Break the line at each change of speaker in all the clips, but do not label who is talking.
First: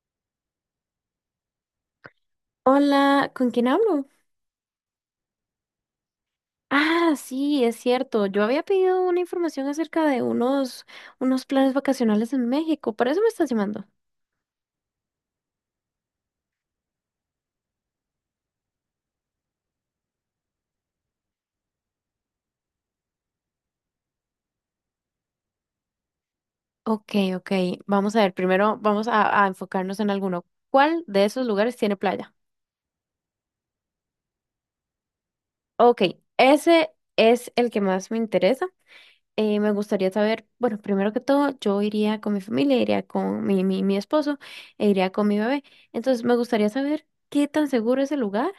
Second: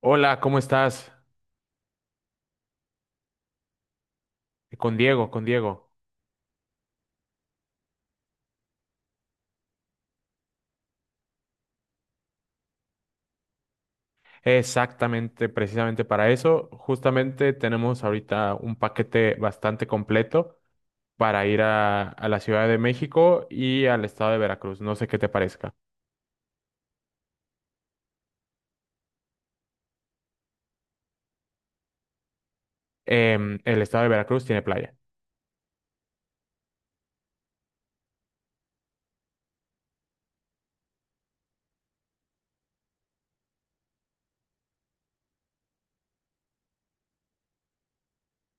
Hola, ¿cómo estás?
Hola, ¿con quién hablo?
Con Diego, con Diego.
Ah, sí, es cierto. Yo había pedido una información acerca de unos, unos planes vacacionales en México. Por eso me estás llamando.
Exactamente, precisamente para eso. Justamente tenemos ahorita un paquete bastante completo para ir a la Ciudad de México y al estado de Veracruz. No sé qué te parezca.
Ok, ok. Vamos a ver. Primero vamos a enfocarnos en alguno. ¿Cuál de esos lugares tiene playa?
El estado de Veracruz tiene playa.
Ok, ese es el que más me interesa. Me gustaría saber, bueno, primero que todo, yo iría con mi familia, iría con mi esposo e iría con mi bebé. Entonces, me gustaría saber qué tan seguro es el lugar.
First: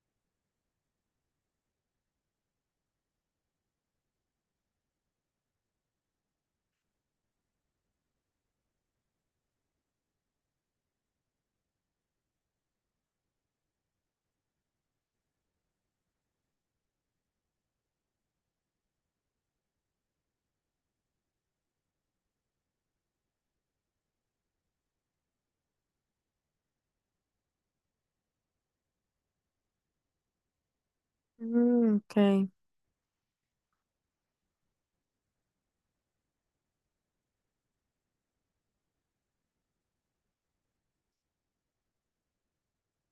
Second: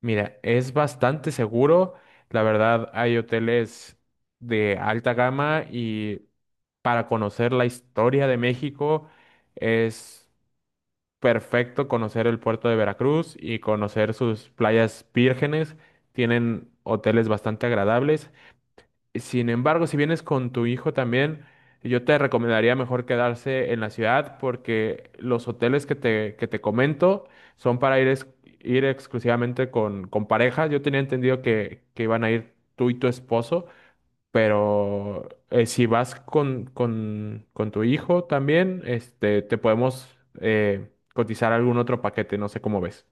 Mira, es bastante seguro. La verdad, hay hoteles de alta gama y para conocer la historia de México es perfecto conocer el puerto de Veracruz y conocer sus playas vírgenes. Tienen hoteles bastante agradables. Sin embargo, si vienes con tu hijo también, yo te recomendaría mejor quedarse en la ciudad porque los hoteles que te comento son para ir exclusivamente con pareja. Yo tenía entendido que,
Mm,
que iban a
ok.
ir tú y tu esposo. Pero si vas con tu hijo también, te podemos eh, cotizar algún otro paquete, no sé cómo ves.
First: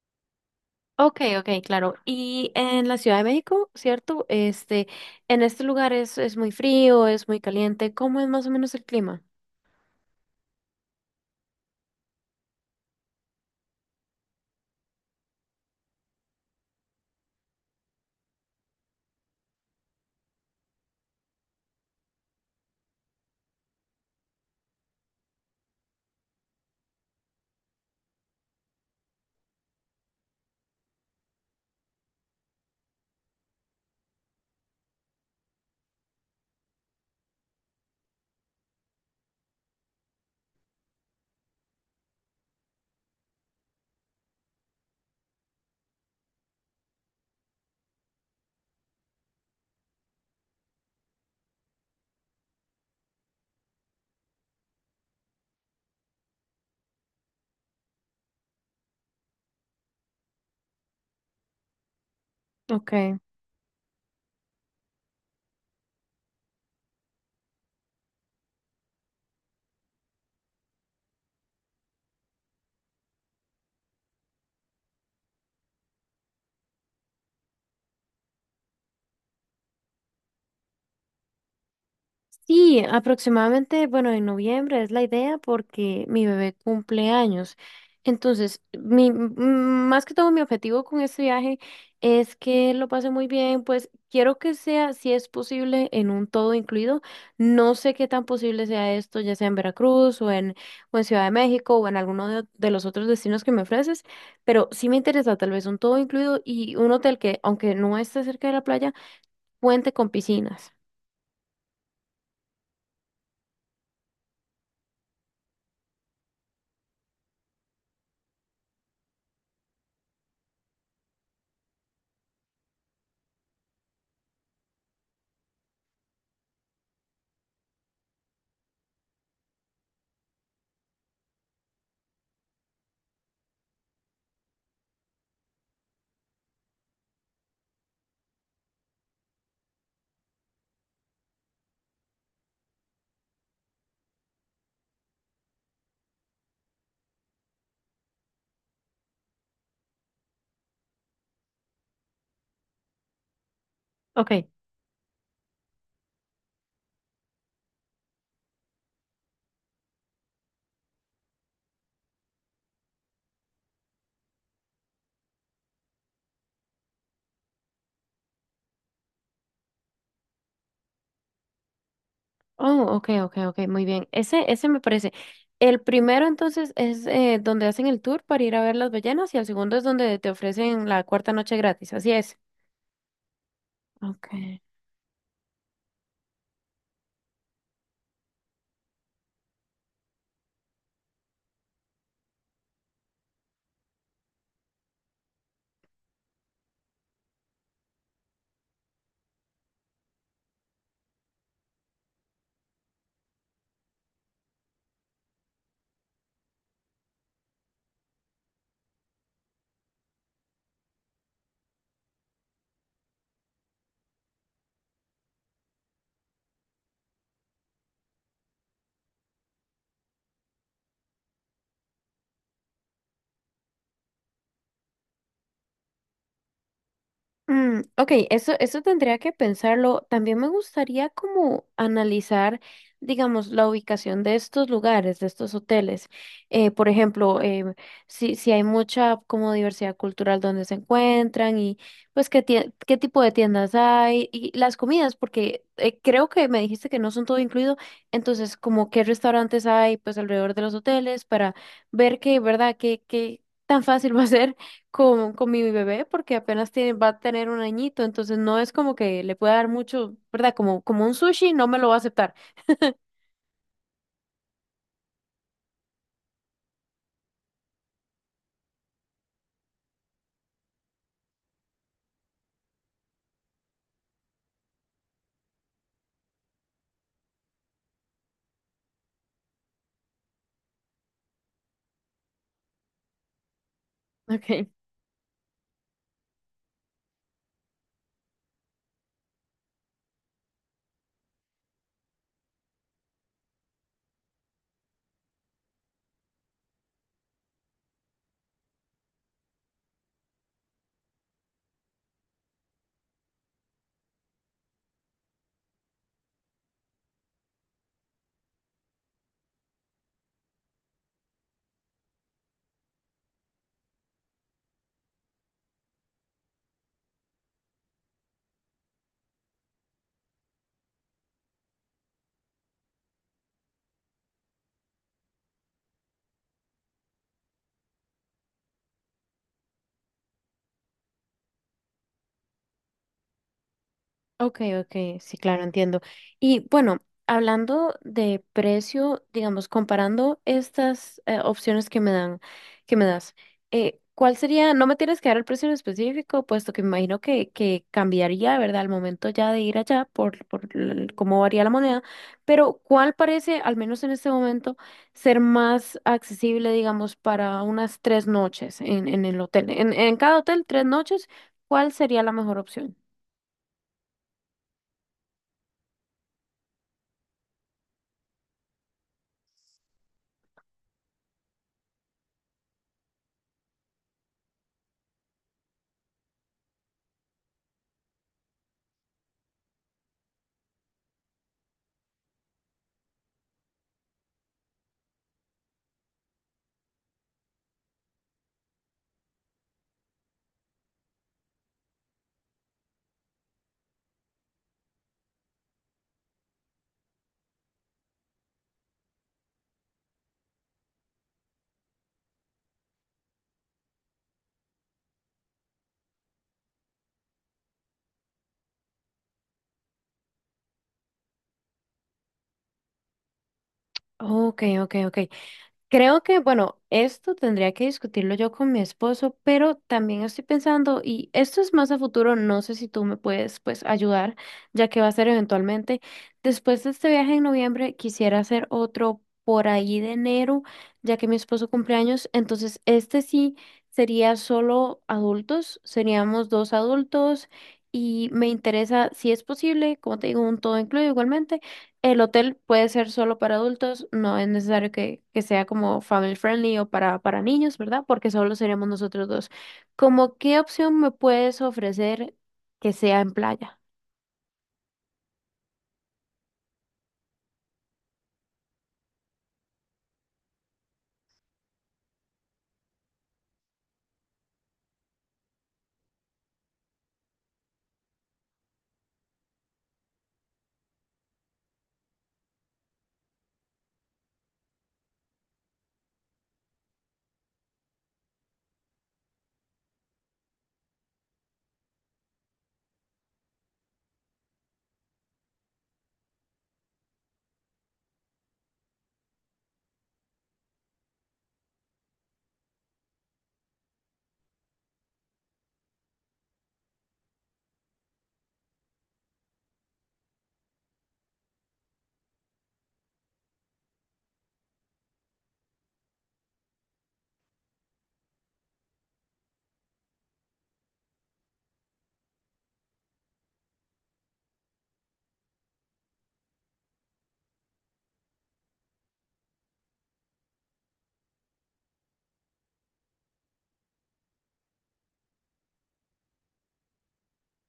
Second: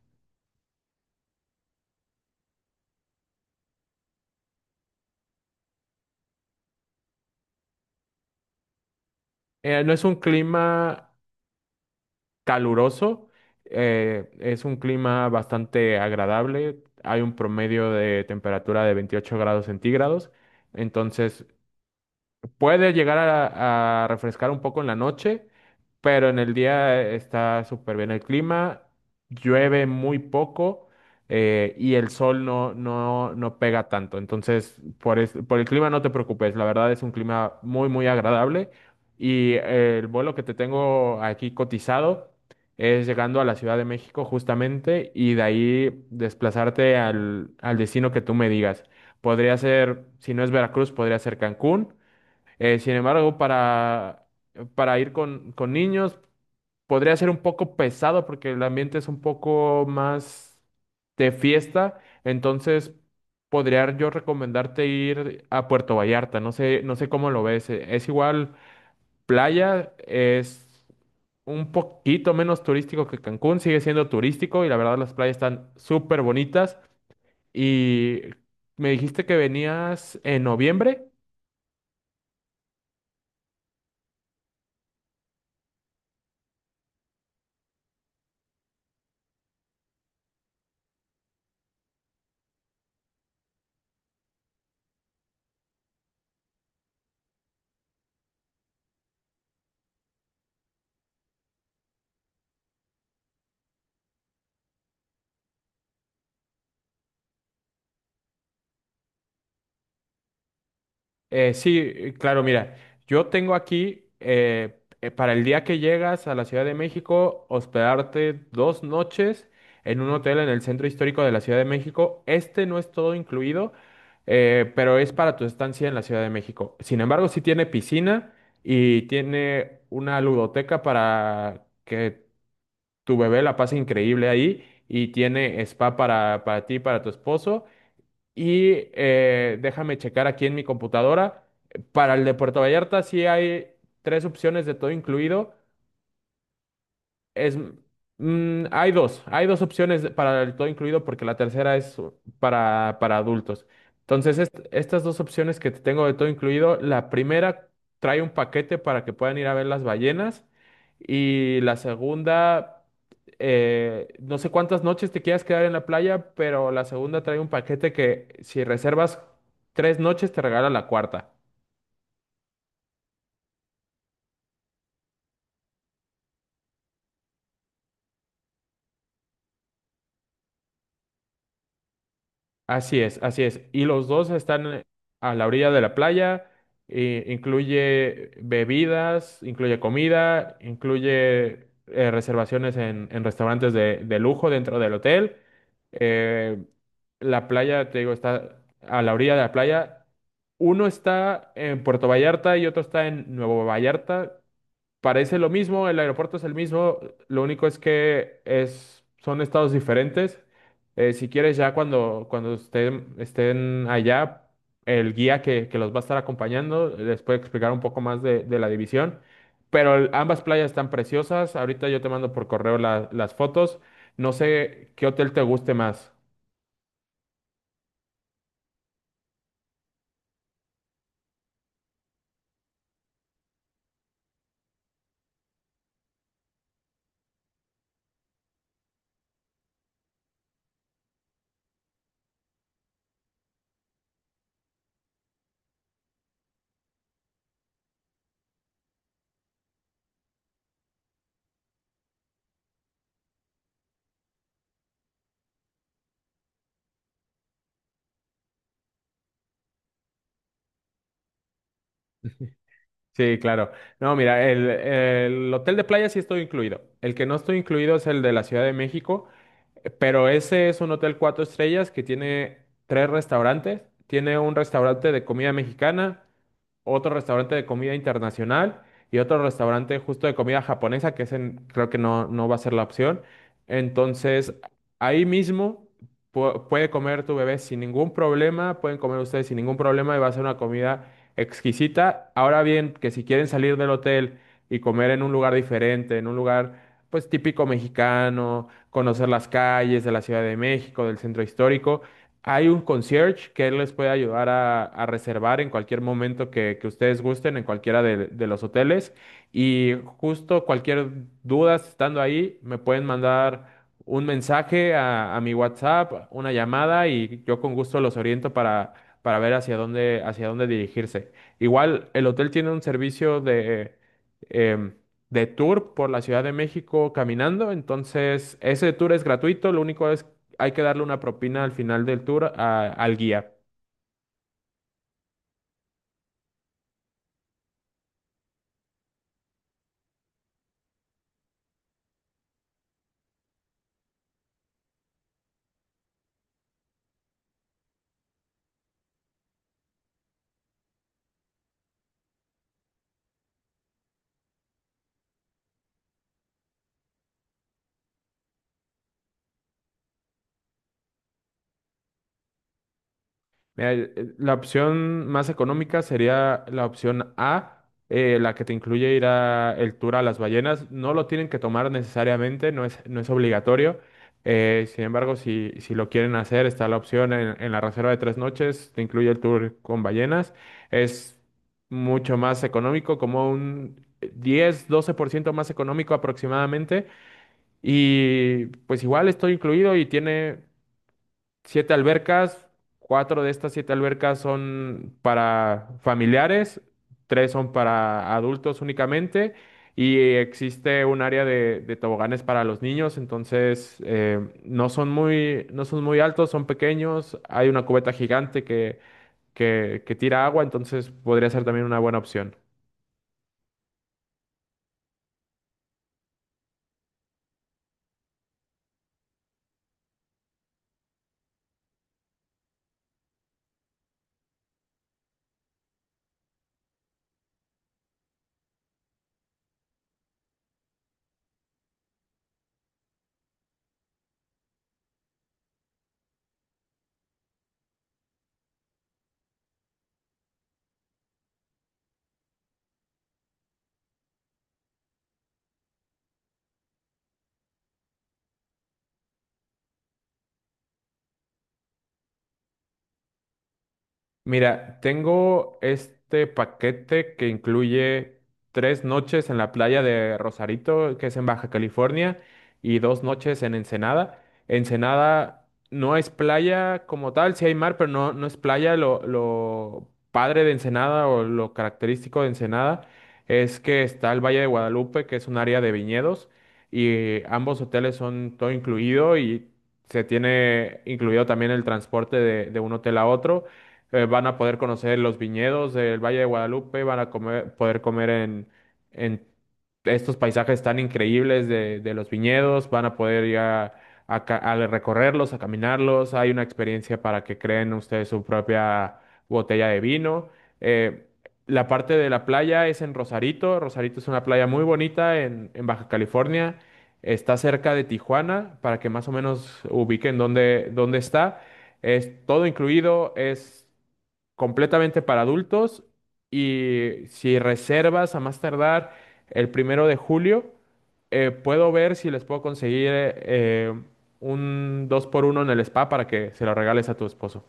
Ok, ok, claro. Y en la Ciudad de México, ¿cierto? Este, en este lugar es muy frío, es muy caliente. ¿Cómo es más o menos el clima?
No es un clima caluroso, es un clima bastante agradable. Hay un promedio de temperatura de 28 grados centígrados, entonces puede llegar a refrescar un poco en la noche, pero en el día está súper bien el clima, llueve muy poco y el sol no, no, no pega tanto. Entonces, por el clima no te preocupes, la verdad es un clima muy, muy agradable y el vuelo que te tengo aquí cotizado es llegando a la Ciudad de México justamente y de ahí desplazarte al destino que tú me digas. Podría ser, si no es Veracruz, podría ser Cancún. Sin embargo, para ir con niños podría ser un poco pesado porque el ambiente es un poco más de fiesta. Entonces,
Ok.
podría yo recomendarte ir a Puerto Vallarta. No sé, no sé cómo lo ves. Es igual playa, es un poquito menos turístico que Cancún, sigue siendo turístico y la verdad las playas están súper bonitas. Y me dijiste que venías en noviembre.
Sí, aproximadamente, bueno, en noviembre es la idea porque mi bebé cumple años. Entonces, más que todo mi objetivo con este viaje es que lo pase muy bien, pues quiero que sea, si es posible, en un todo incluido. No sé qué tan posible sea esto, ya sea en Veracruz o en Ciudad de México o en alguno de los otros destinos que me ofreces, pero sí me interesa tal vez un todo incluido y un hotel que, aunque no esté cerca de la playa, cuente con piscinas.
Sí, claro, mira, yo tengo aquí para el día que llegas a la Ciudad de México, hospedarte 2 noches en un hotel en el centro histórico de la Ciudad de México. Este no es todo incluido, pero es para tu estancia en la Ciudad de México. Sin embargo, sí tiene piscina y tiene una ludoteca para que tu bebé la pase increíble ahí y tiene spa para ti y para tu esposo. Déjame checar aquí en mi computadora. Para el de Puerto Vallarta sí hay tres opciones de todo incluido. Es, mm, hay dos opciones para el todo incluido porque la tercera es para adultos.
Ok.
Entonces, estas dos opciones que te tengo de todo incluido, la primera trae un paquete para que puedan ir a ver las ballenas y la segunda, no sé cuántas noches te quieras quedar en la playa, pero la segunda trae un paquete que si reservas 3 noches te regala la cuarta.
Oh, ok, ok, ok, muy bien. Ese me parece. El primero entonces es donde hacen el tour para ir a ver las ballenas y el segundo es donde te ofrecen la cuarta noche gratis, así es.
Así es, así es. Y los
Ok.
dos están a la orilla de la playa. E incluye bebidas, incluye comida, incluye reservaciones en restaurantes de lujo dentro del hotel. Eh, la playa, te digo, está a la orilla de la playa. Uno está en Puerto Vallarta y otro está en Nuevo Vallarta. Parece lo mismo, el aeropuerto es el mismo, lo único es que son estados diferentes. Si quieres, ya cuando estén allá, el guía que los va a estar acompañando les puede explicar un poco más de la división. Pero ambas playas están preciosas. Ahorita yo te mando por correo las fotos. No sé qué hotel te guste más.
Mm, ok, eso tendría que pensarlo. También me gustaría como analizar, digamos, la ubicación de estos lugares, de estos hoteles. Por ejemplo, si, si hay mucha como diversidad cultural donde se encuentran y pues qué tipo de tiendas hay y las comidas, porque creo que me dijiste que no son todo incluido. Entonces, como qué restaurantes hay pues alrededor de los hoteles para ver que, ¿verdad? Qué tan fácil va a ser con mi bebé porque apenas tiene, va a tener un añito, entonces no es como que le pueda dar mucho, ¿verdad? Como, como un sushi, no me lo va a aceptar.
Sí, claro. No, mira, el hotel de playa sí estoy incluido. El que no estoy incluido es el de la Ciudad de México. Pero ese es un hotel cuatro estrellas que tiene tres restaurantes. Tiene un restaurante de comida mexicana, otro restaurante de comida internacional y otro restaurante justo de comida japonesa, que ese creo que no, no va a ser la opción. Entonces,
Ok.
ahí mismo puede comer tu bebé sin ningún problema, pueden comer ustedes sin ningún problema y va a ser una comida exquisita. Ahora bien, que si quieren salir del hotel y comer en un lugar diferente, en un lugar pues típico mexicano, conocer las calles de la Ciudad de México, del centro histórico. Hay un concierge que él les puede ayudar a reservar en cualquier momento que ustedes gusten, en cualquiera de los hoteles. Y justo cualquier duda si estando ahí, me pueden mandar un mensaje a mi WhatsApp, una llamada y yo con gusto los oriento para ver hacia dónde dirigirse. Igual el hotel tiene un servicio em, de tour por la Ciudad de México caminando, entonces ese tour es gratuito, lo único es hay que darle una propina al final del tour al guía.
Ok, ok, sí, claro, entiendo. Y bueno, hablando de precio, digamos, comparando estas opciones que me dan, que me das, ¿cuál sería? No me tienes que dar el precio en específico, puesto que me imagino que cambiaría, ¿verdad? Al momento ya de ir allá por el- cómo varía la moneda, pero ¿cuál parece, al menos en este momento, ser más accesible, digamos, para unas tres noches en el hotel? En cada hotel, tres noches, ¿cuál sería la mejor opción?
Mira, la opción más económica sería la opción A, la que te incluye ir a el tour a las ballenas. No lo tienen que tomar necesariamente, no es, no es obligatorio. Sin embargo, si, si lo quieren hacer, está la opción en la reserva de 3 noches, te incluye el tour con ballenas. Es mucho más económico, como un 10 12% más económico aproximadamente. Y pues igual estoy incluido y tiene siete albercas, cuatro de estas siete albercas son para familiares, tres son para adultos únicamente y existe un área de toboganes para los niños, entonces no son muy altos, son pequeños, hay una cubeta gigante que tira agua, entonces podría ser también una buena opción.
Ok, ok, ok. Creo que, bueno, esto tendría que discutirlo yo con mi esposo, pero también estoy pensando, y esto es más a futuro, no sé si tú me puedes, pues, ayudar, ya que va a ser eventualmente. Después de este viaje en noviembre, quisiera hacer otro por ahí de enero, ya que mi esposo cumple años, entonces este sí sería solo adultos, seríamos dos adultos, y me interesa, si es posible, como te digo, un todo incluido igualmente el hotel puede ser solo para adultos, no es necesario que sea como family friendly o para niños, ¿verdad? Porque solo seríamos nosotros dos. ¿Cómo qué opción me puedes ofrecer que sea en playa?
Mira, tengo este paquete que incluye 3 noches en la playa de Rosarito, que es en Baja California, y 2 noches en Ensenada. Ensenada no es playa como tal, sí hay mar, pero no, no es playa. Lo padre de Ensenada o lo característico de Ensenada es que está el Valle de Guadalupe, que es un área de viñedos, y ambos hoteles son todo incluido y se tiene incluido también el transporte de un hotel a otro, van a poder conocer los viñedos del Valle de Guadalupe, van a poder comer en estos paisajes tan increíbles de los viñedos, van a poder ir a recorrerlos, a caminarlos, hay una experiencia para que creen ustedes su propia botella de vino. Eh, la parte de la playa es en Rosarito, Rosarito es una playa muy bonita en Baja California, está cerca de Tijuana, para que más o menos ubiquen dónde está. Es todo incluido, es completamente para adultos y si reservas a más tardar el 1 de julio, puedo ver si les puedo conseguir un dos por uno en el spa para que se lo regales a tu esposo.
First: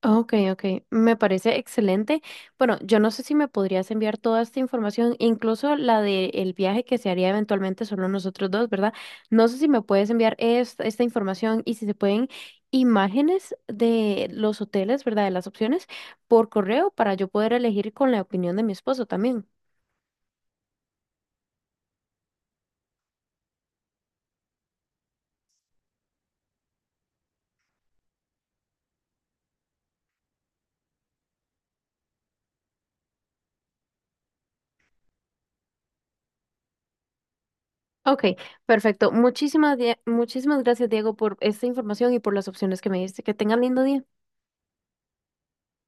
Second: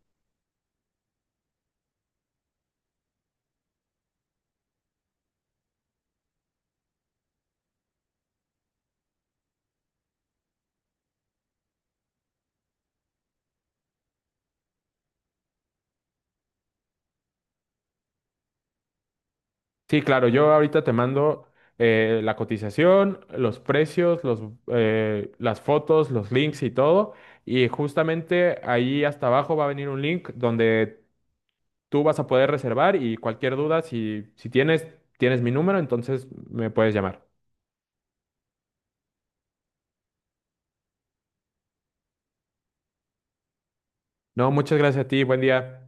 Ok, ok, me parece excelente. Bueno, yo no sé si me podrías enviar toda esta información, incluso la del viaje que se haría eventualmente solo nosotros dos, ¿verdad? No sé si me puedes enviar esta, esta información y si se pueden imágenes de los hoteles, ¿verdad? De las opciones por correo para yo poder elegir con la opinión de mi esposo también.
Sí, claro, yo ahorita te mando la cotización, los precios, las fotos, los links y todo. Y justamente ahí hasta abajo va a venir un link donde tú vas a poder reservar y cualquier duda, si, si tienes, tienes mi número, entonces me puedes llamar.
Ok, perfecto. Muchísimas gracias, Diego, por esta información y por las opciones que me diste. Que tengan lindo día.
No, muchas gracias a ti, buen día.